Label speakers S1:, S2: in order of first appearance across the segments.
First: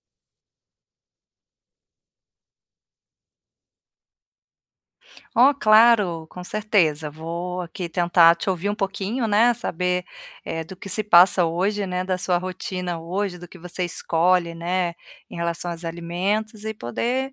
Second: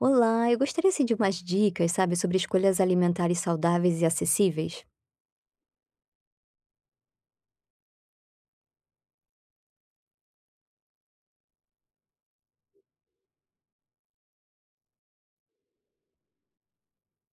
S1: Olá, eu gostaria, assim, de umas dicas, sabe, sobre escolhas alimentares saudáveis e acessíveis.
S2: Oh, claro, com certeza, vou aqui tentar te ouvir um pouquinho, né, saber, eh, do que se passa hoje, né, da sua rotina hoje, do que você escolhe, né, em relação aos alimentos e poder,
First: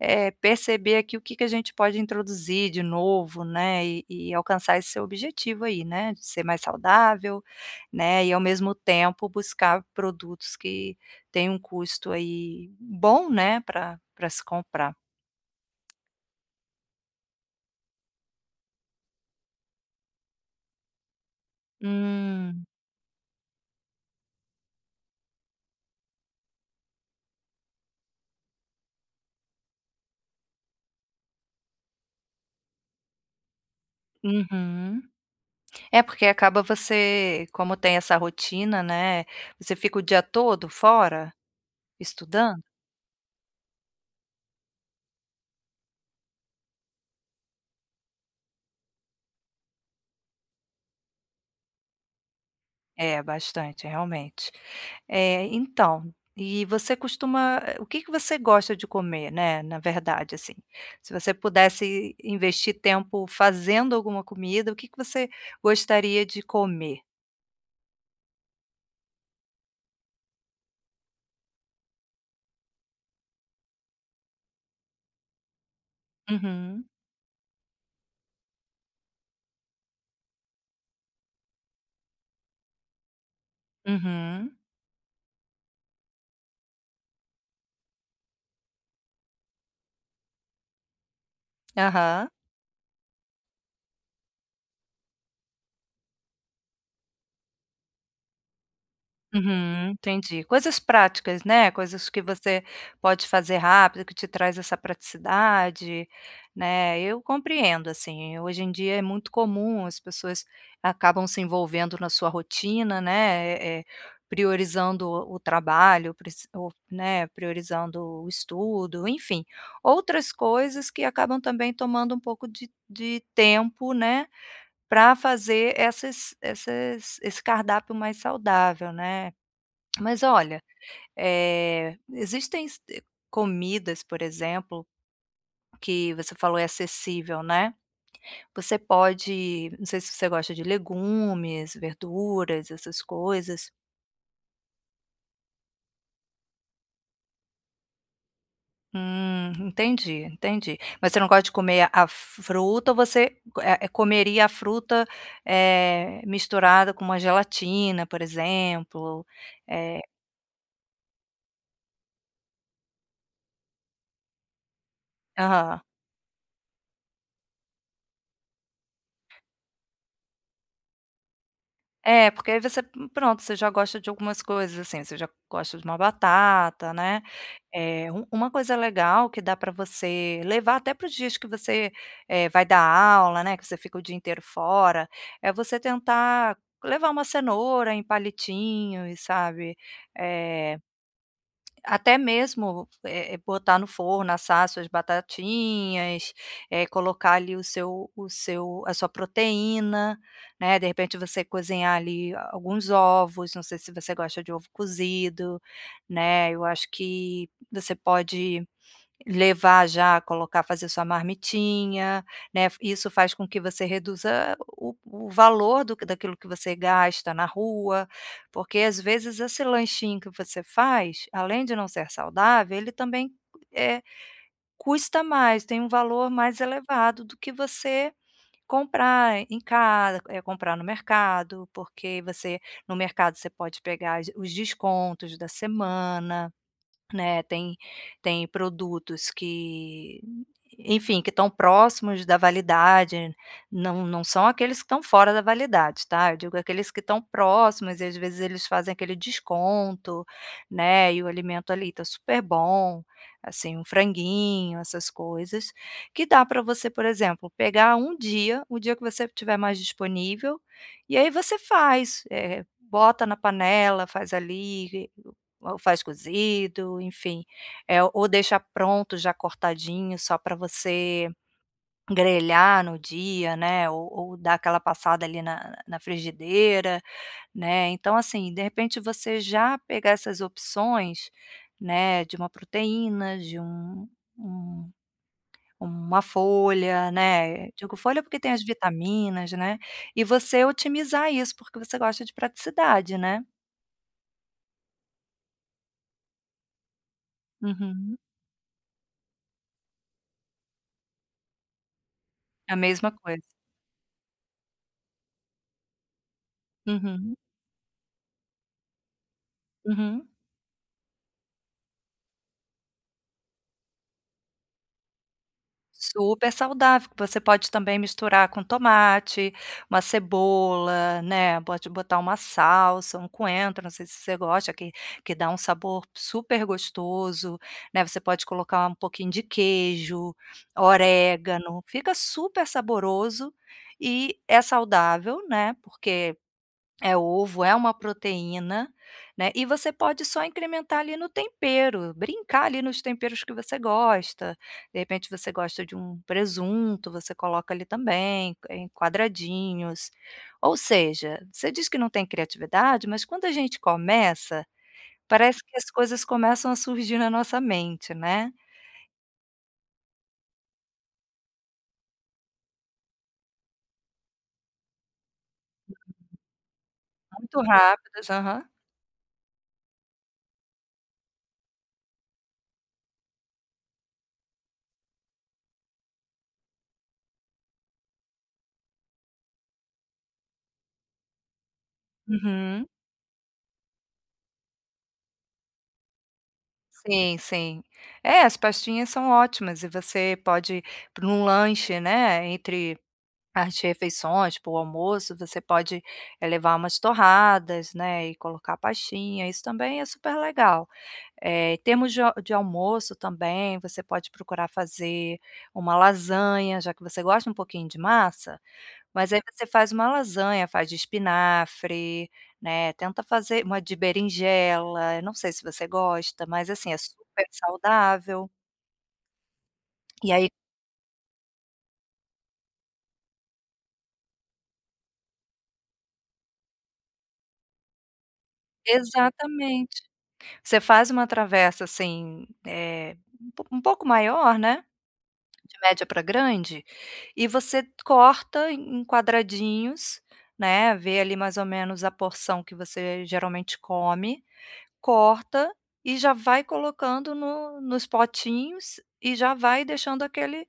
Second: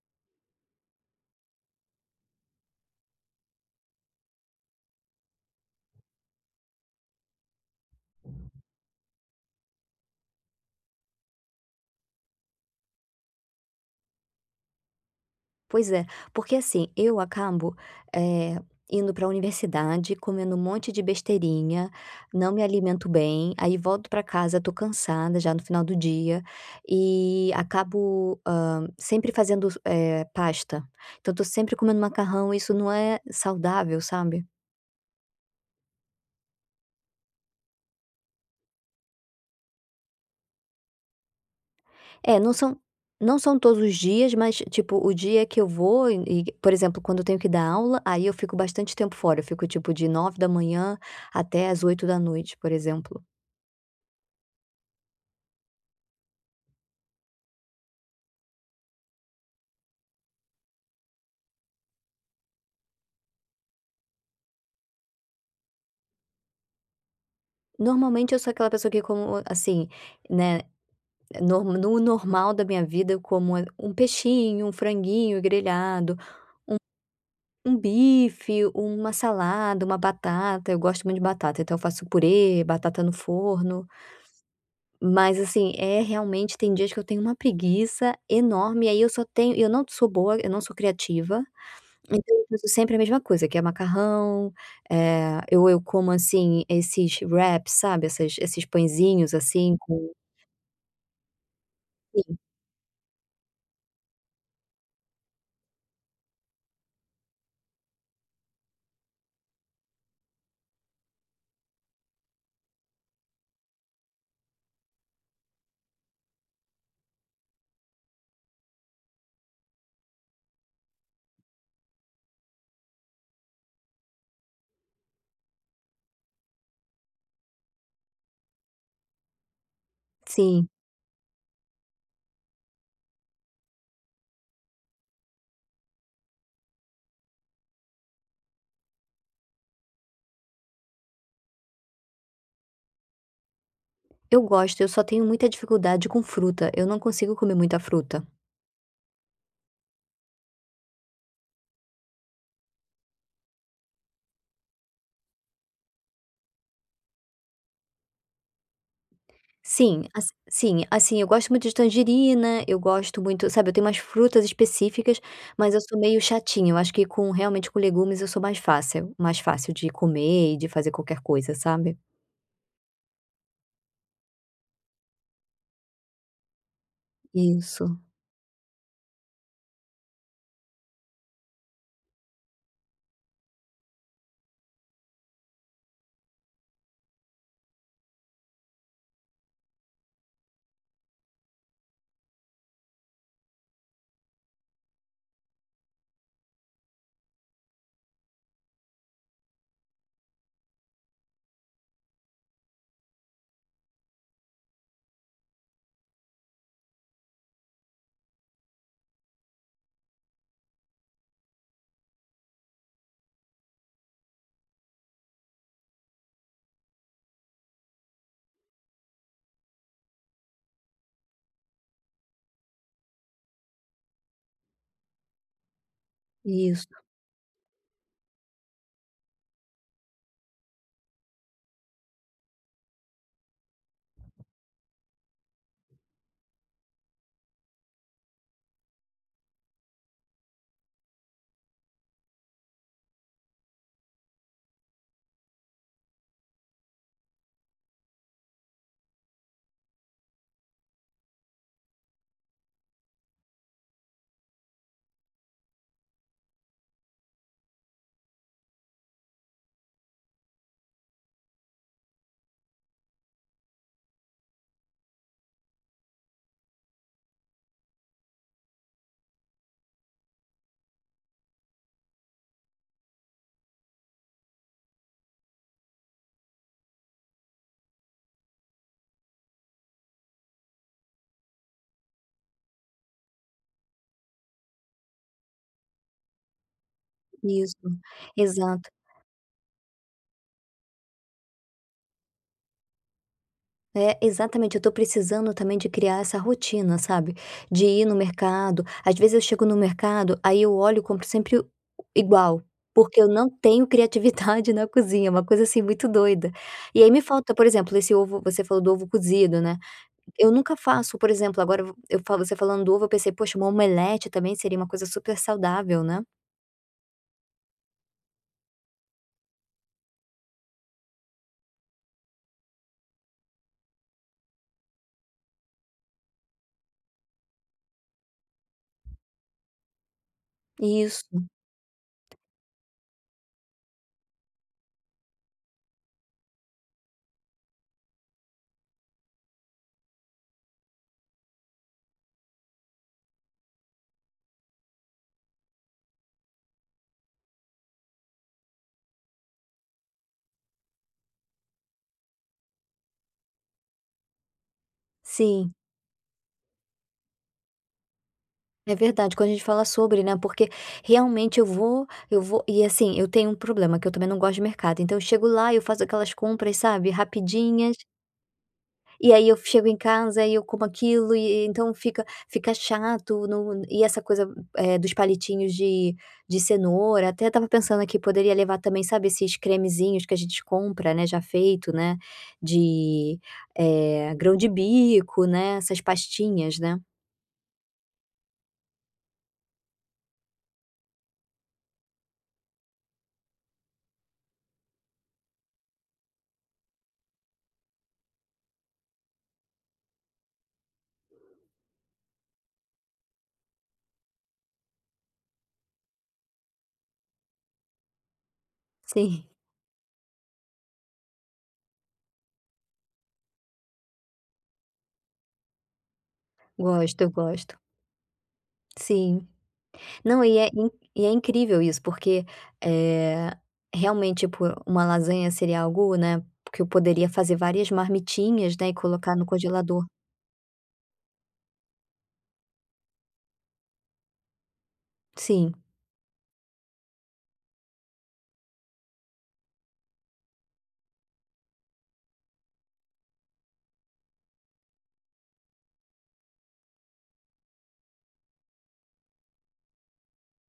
S2: eh, perceber aqui o que que a gente pode introduzir de novo, né, e e alcançar esse seu objetivo aí, né, de ser mais saudável, né, e ao mesmo tempo buscar produtos que tenham um custo, aí, bom, né, para para se comprar.
S1: Pois é, porque assim, eu acabo, eh, indo para universidade, comendo um monte de besteirinha, não me
S2: Hum.
S1: alimento bem, aí volto para casa, estou cansada já no final do dia, e acabo, hã, sempre fazendo, eh, pasta, então estou sempre comendo macarrão e isso não é saudável, sabe.
S2: Uhum. É, porque acaba você como tem essa rotina, né. Você fica o dia todo fora,
S1: É, não
S2: estudando?
S1: são não são todos os dias, mas tipo, o dia que eu vou e e por exemplo, quando eu tenho que dar aula, aí eu fico bastante tempo fora, eu fico, tipo, de 9h até às 20h, por exemplo.
S2: É, bastante, realmente. Eh, então, e você costuma eh, o que que você gosta de comer, né, na verdade assim? Se você pudesse investir tempo fazendo alguma comida, o que que você gostaria de comer?
S1: Normalmente eu sou aquela pessoa que como assim, né, eh, no normal da minha vida, eu como, eh, um peixinho, um franguinho grelhado, um
S2: Uhum.
S1: um bife, uma salada, uma batata. Eu gosto muito de batata, então eu faço purê, batata no forno.
S2: Uhum.
S1: Mas, assim, é, realmente, tem dias que eu tenho uma preguiça enorme e aí eu só tenho e eu não sou boa, eu não sou criativa, então
S2: Aham.
S1: eu uso sempre a mesma coisa que é macarrão, eh, eu eu como, assim, esses wraps, sabe, essas esses pãezinhos assim
S2: Uhum,
S1: com
S2: entendi, coisas práticas, né, coisas que
S1: Sim.
S2: você pode fazer rápido, que te traz essa praticidade, né. Eu compreendo, assim. Hoje em dia, é muito comum, as pessoas acabam se envolvendo na sua rotina, né, eh eh, priorizando o o trabalho, prec ou, né, priorizando o estudo, enfim, outras coisas que acabam também tomando um pouco de de tempo, né, para fazer essas esses esse cardápio mais saudável, né. Mas, olha,
S1: Sim.
S2: eh, existem se eh, comidas, por exemplo, que você falou é acessível, né, você pode não sei se você gosta de legumes, verduras, essas coisas
S1: Eu gosto, eu só tenho muita dificuldade com fruta, eu não consigo comer muita fruta.
S2: Hum, entendi, entendi. Mas você não gosta de comer a f fruta ou você, eh, comeria a fruta, eh, misturada com uma gelatina, por exemplo? Eh
S1: Sim, ass sim, assim, eu gosto muito de tangerina, eu gosto muito, sabe, eu tenho umas frutas específicas. Mas eu
S2: Aham.
S1: sou meio chatinha eu acho que com realmente com legumes eu sou mais fácil mais fácil de comer e de fazer qualquer coisa, sabe.
S2: É porque aí você, p pronto você já gosta de algumas coisas assim, você já gosta de uma batata né.
S1: Isso.
S2: Eh u uma coisa legal que dá para você levar até para os dias que você, eh, vai dar aula, né, que você fica o dia inteiro fora, é você tentar levar uma cenoura em palitinhos, sabe, eh, até mesmo, eh eh, botar no forno, assar as suas batatinhas, eh, colocar ali o seu o seu a sua proteína, né, de repente, você cozinhar ali alguns ovos. Não sei se você gosta de ovo cozido, né. Eu acho que você pode levar já, colocar fazer sua marmitinha, né. Isso faz com que você reduza o o valor do daquilo que você gasta na rua, porque, às vezes, esse lanchinho que você faz, além de não ser saudável, ele também eh, custa mais, tem um valor mais
S1: Isso.
S2: elevado do que você comprar em casa eh, comprar no mercado, porque você no mercado você pode pegar as os descontos da semana, né. Tem tem produtos que, enfim, que estão próximos da validade. Não não são aqueles que estão fora da validade, tá. Eu digo aqueles que estão próximos e, às vezes, eles fazem aquele desconto, né. E o alimento ali tá super bom, assim, um franguinho, essas coisas, que dá pra você, por exemplo, pegar um dia, o dia que você estiver mais disponível, e aí você faz, eh, bota na panela, faz ali, ou faz cozido, enfim, eh, ou deixa pronto já cortadinho só pra você grelhar no dia, né, ou ou dar aquela passada ali na na frigideira, né. Então, assim, de repente, você já pegar essas opções, né, de uma proteína, de um um uma folha, né.
S1: Isso,
S2: Digo folha porque tem as
S1: exato.
S2: vitaminas, né, e você otimizar isso porque você gosta de praticidade, né?
S1: É, exatamente. Eu tô precisando também de criar essa rotina, sabe, de ir no
S2: Uhum.
S1: mercado. Às vezes eu chego no mercado, aí eu olho e compro sempre u igual,
S2: A mesma
S1: porque eu
S2: coisa.
S1: não tenho criatividade na cozinha, uma coisa, assim, muito doida. E aí me
S2: Uhum.
S1: falta, por exemplo, esse ovo você falou do ovo cozido, né.
S2: Uhum.
S1: Eu nunca faço, por exemplo. Agora eu v eu falo você falando do ovo, eu pensei: "Poxa, uma omelete também seria uma coisa super saudável, né?".
S2: Super saudável. Você pode também misturar com tomate, uma cebola, né. Pode botar uma salsa, um coentro, não sei se você gosta, que que dá um sabor super gostoso, né. Você pode colocar um pouquinho de queijo,
S1: Isso.
S2: orégano. Fica super saboroso e é saudável, né, porque é ovo, é uma proteína, né. E você pode só incrementar ali no tempero, brincar ali nos temperos que você gosta. De repente você gosta de um presunto, você coloca ali também, em quadradinhos. Ou seja, você diz que não tem criatividade, mas quando a gente começa, parece
S1: Sim.
S2: que as coisas começam a surgir na nossa mente, né.
S1: É verdade. Quando a gente fala sobre, né, porque, realmente, eu vou eu vou e, assim, eu tenho um problema que eu também não gosto de mercado. Então eu chego lá, eu faço aquelas compras, sabe,
S2: Muito
S1: rapidinhas
S2: rápidas, aham.
S1: e aí eu chego em casa e eu como aquilo e e então fica fica chato no e essa coisa, eh, dos palitinhos de de cenoura, até eu estava pensando aqui, poderia levar também, sabe, esses cremezinhos que a gente compra, né, já feito, né,
S2: Uhum.
S1: de, eh, grão-de-bico, né, essas pastinhas, né.
S2: Sim, sim. É, as pastinhas são ótimas e você pode para um lanche, né, entre as refeições, tipo o almoço, você pode levar umas torradas, né, e colocar a pastinha. Isso também é super legal. Eh, temos de a de almoço também, você pode procurar fazer uma lasanha, já que você gosta um pouquinho de massa. Mas aí
S1: Sim.
S2: você faz uma lasanha, faz de espinafre, né. Tenta fazer uma de berinjela. Eu não sei se você gosta, mas, assim, é
S1: Gosto,
S2: super
S1: eu gosto.
S2: saudável.
S1: Sim.
S2: E
S1: Não,
S2: aí.
S1: e é in e é incrível isso porque, eh, realmente, tipo, uma lasanha seria algo, né, que eu poderia fazer várias marmitinhas, né, e colocar no
S2: Exatamente.
S1: congelador.
S2: Você faz uma travessa, assim, eh, um po um pouco maior, né, de
S1: Sim.
S2: média pra grande, e você corta em quadradinhos, né. Vê ali mais ou menos a porção que você geralmente come, corta e já vai colocando no nos potinhos e já vai deixando aquele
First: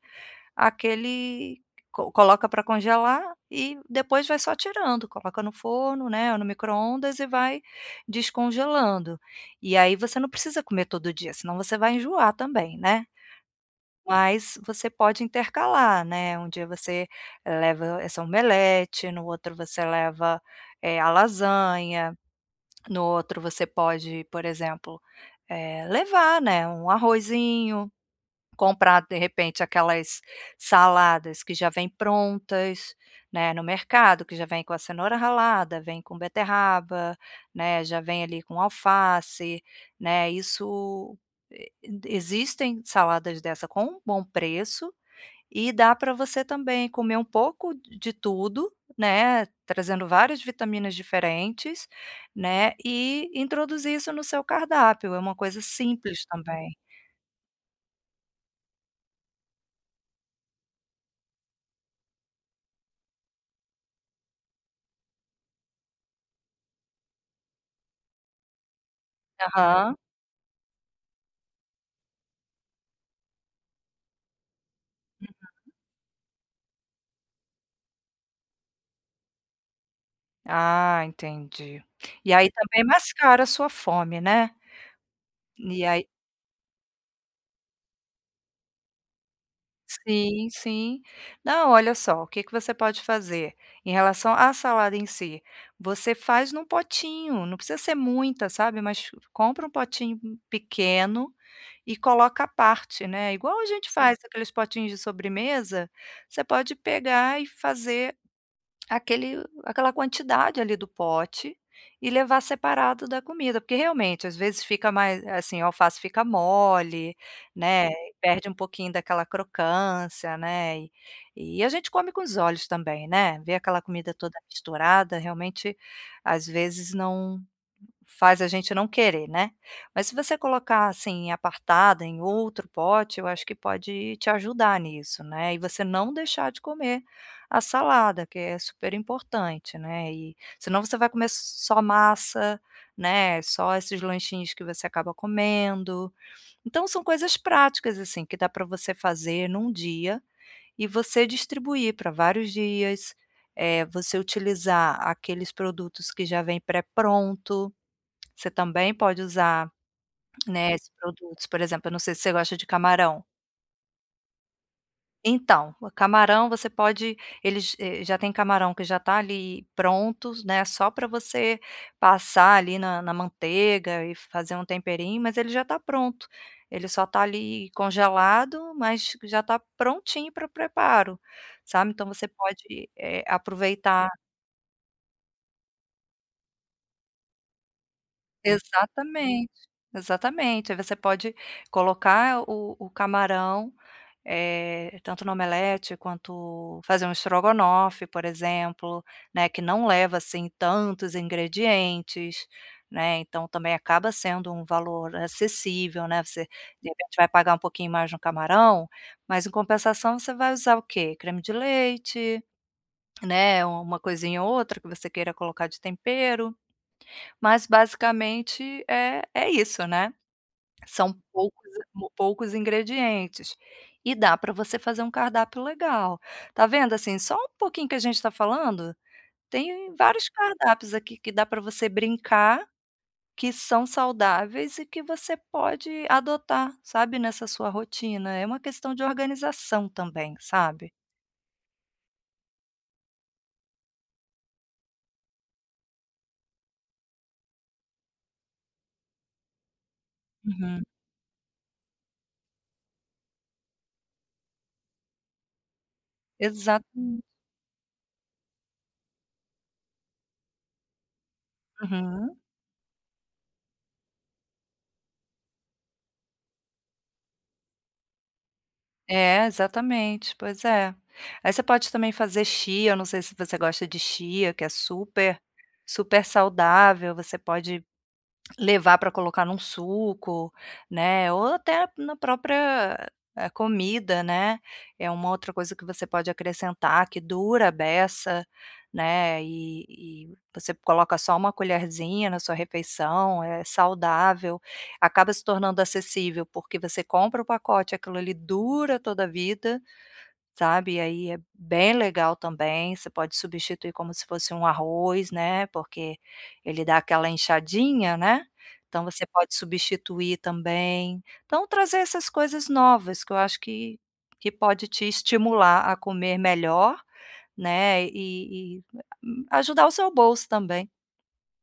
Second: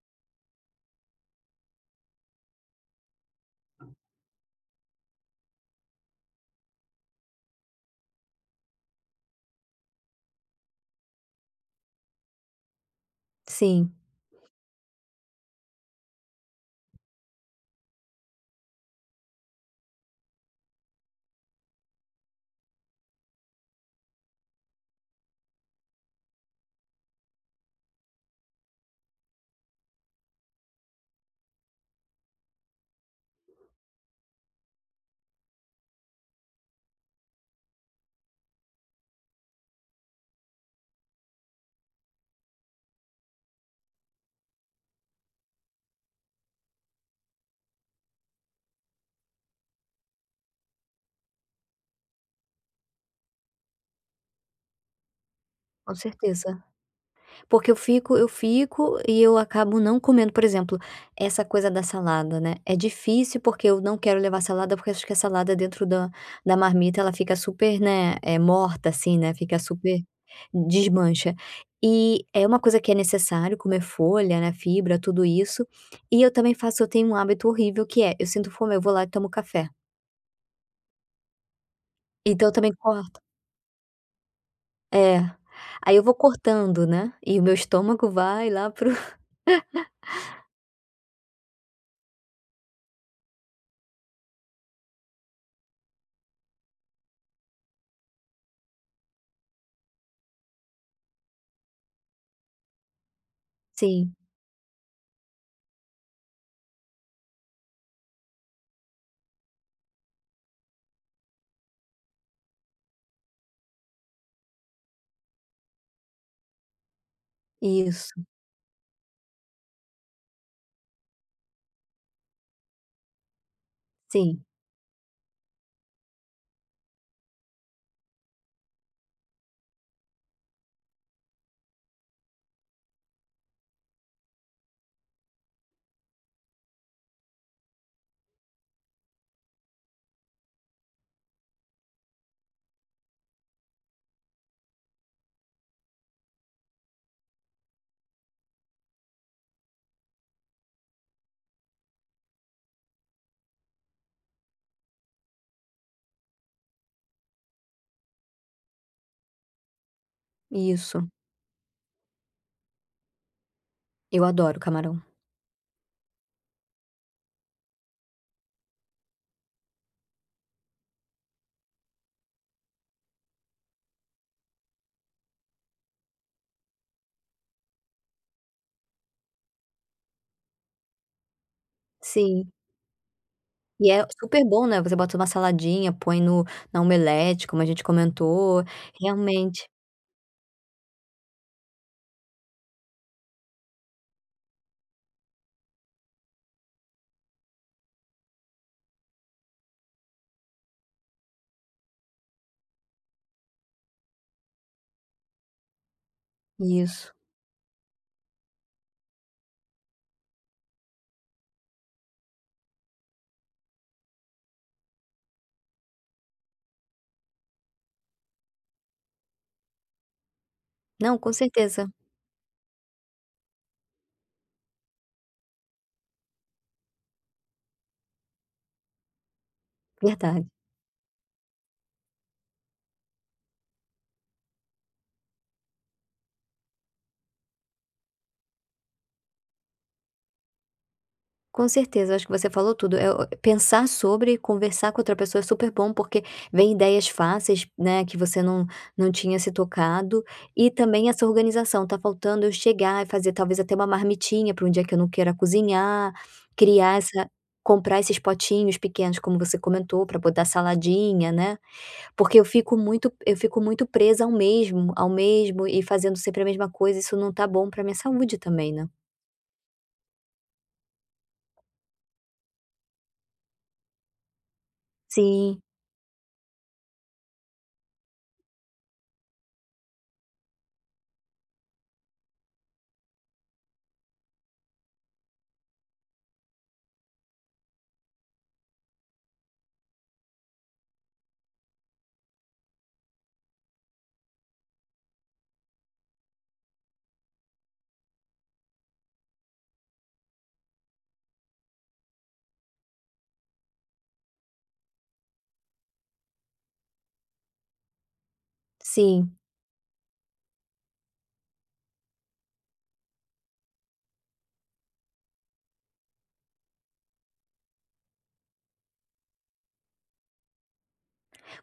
S2: aquele co coloca para congelar. E depois vai só tirando, coloca no forno, né, ou no micro-ondas e vai descongelando. E aí você não precisa comer todo dia, senão você vai enjoar também, né.
S1: Sim.
S2: Mas você pode intercalar, né. Um dia você leva essa omelete, no outro você leva, eh, a lasanha, no outro você pode, por exemplo, eh, levar, né, um arrozinho, comprar, de repente, aquelas saladas que já vêm prontas, né, no mercado, que já vêm com a cenoura ralada, vêm com beterraba, né, já vêm ali com alface, né. Isso, e existem saladas dessa com um bom preço e dá pra você também comer um pouco de tudo, né, trazendo várias vitaminas diferentes, né, e introduzir isso no seu cardápio. É uma coisa
S1: Com
S2: simples
S1: certeza.
S2: também.
S1: Porque eu fico eu fico e eu acabo não comendo, por exemplo, essa coisa da salada, né, é difícil porque eu não quero levar salada, porque acho que a salada dentro da da marmita, ela fica super, né, eh, morta, assim, né, fica
S2: Aham.
S1: super desmancha. E é uma coisa que é necessário comer folha, né, fibra, tudo isso.
S2: [unintelligible]
S1: E eu também faço eu tenho um hábito horrível que é: eu sinto fome, eu vou lá e tomo café.
S2: Ah, entendi. E
S1: Então eu
S2: aí
S1: também
S2: também
S1: corto
S2: mascara a sua fome, né?
S1: É,
S2: E
S1: aí eu
S2: aí
S1: vou cortando, né, e o meu estômago vai lá para o...
S2: Sim, sim. Não, olha só, o que que você pode fazer: em relação à salada em si, você faz em um potinho, não precisa ser muita, sabe, mas compra um potinho, hum, pequeno, e coloca à parte, né, igual a gente
S1: Sim.
S2: faz aqueles potinhos de sobremesa, você pode pegar e fazer aquele aquela quantidade ali do pote e levar separado da comida. Porque, realmente, às vezes fica mais eh, assim, o alface fica mole, né, e
S1: Isso.
S2: perde um pouquinho daquela crocância, né, e e a gente come com os olhos também, né? Ver aquela comida toda
S1: Sim.
S2: misturada, realmente, às vezes não faz a gente não querer, né? Mas se você colocar, assim, apartada em outro pote, eu acho que pode te ajudar nisso, né, e você não deixar de comer a salada, que é super importante, né, e senão você vai comer s só massa, né, só esses lanchinhos que você acaba comendo. Então, são coisas práticas, assim, que dá para você fazer em um dia, e você distribuir para vários dias, eh, você utilizar aqueles produtos que já vêm pré-pronto, você também pode usar, né, esses
S1: Isso.
S2: produtos. Por exemplo, eu não sei se você gosta de camarão.
S1: Eu adoro camarão.
S2: Então, o camarão você pode Eles, eh, já tem camarão que já tá ali pronto, né, só para você passar, ali, na na manteiga e fazer um temperinho, mas ele já tá pronto. Ele só tá, ali, congelado, mas já tá prontinho para o preparo, sabe? Então você
S1: Sim.
S2: pode, eh,
S1: E é
S2: aproveitar.
S1: super bom, né, você bota em uma saladinha, põe no na omelete, como a gente comentou,
S2: Exatamente,
S1: realmente.
S2: exatamente. Aí você pode colocar o o camarão, eh, tanto no omelete quanto fazer um strogonoff, por exemplo, né, que não leva, assim, tantos ingredientes, né. Então, também acaba sendo um valor acessível, né. Você, de
S1: Isso.
S2: repente vai pagar um pouquinho mais no camarão, mas em compensação você vai usar o quê? Creme de leite, né, uma coisinha ou outra que você queira colocar de tempero, mas basicamente, é é isso, né. São
S1: Não, com
S2: poucos
S1: certeza.
S2: poucos ingredientes e dá para você fazer um cardápio legal. Tá vendo, assim, só um pouquinho que a gente tá falando, tem vários
S1: Verda
S2: cardápios aqui que dá para você brincar, que são saudáveis e que você pode adotar, sabe, nessa sua rotina. É uma questão de organização também, sabe?
S1: Com certeza, eu acho que você falou tudo. Eh, o pensar sobre conversar com outra pessoa é super bom porque vem ideias fáceis, né, que você não não tinha se tocado. E
S2: Uhum.
S1: também essa organização, tá faltando eu chegar e fazer, talvez, até uma marmitinha para um dia que eu não queira cozinhar, criar
S2: Exatamen
S1: essa comprar esses potinhos pequenos, como você comentou, para botar saladinha, né.
S2: Uhum.
S1: Porque eu fico muito eu fico muito presa ao mesmo ao mesmo e fazendo sempre a mesma coisa, isso não tá bom para minha saúde, também, né.
S2: É, exatamente! Pois é! Aí você pode, também, fazer chia, não sei se você gosta de chia que é super
S1: Sim.
S2: super saudável. Você pode levar pra colocar em um suco, né, ou até na própria comida, né. É uma outra coisa que você pode acrescentar, que dura à beça, né, e e você coloca só uma colherzinha na sua refeição, é saudável. Acaba se tornando acessível, porque você compra o pacote, aquilo ali dura toda vida, sabe? E aí é bem legal também, você pode substituir como se fosse um arroz, né, porque ele dá aquela enxadinha, né, então você
S1: Sim.
S2: pode substituir também. Então, trazer essas coisas novas que eu acho que que pode te estimular a comer melhor, né, e e ajudar o seu bolso também.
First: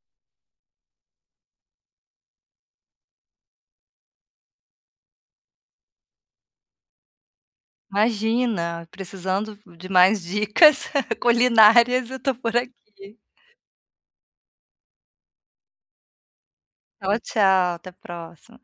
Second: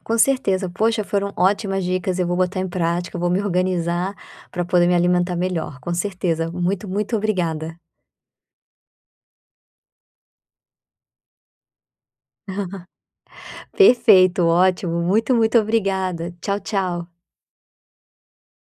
S1: Com certeza. Poxa, foram ótimas dicas. Eu vou botar em prática, vou me organizar pra poder me alimentar melhor, com certeza. Muito, muito obrigada.
S2: Imagina, precisando de mais dicas culinárias, eu tô por aqui.
S1: Perfeito, ótimo! Muito, muito obrigada. Tchau, tchau.
S2: Tchau, tchau. Até próxima.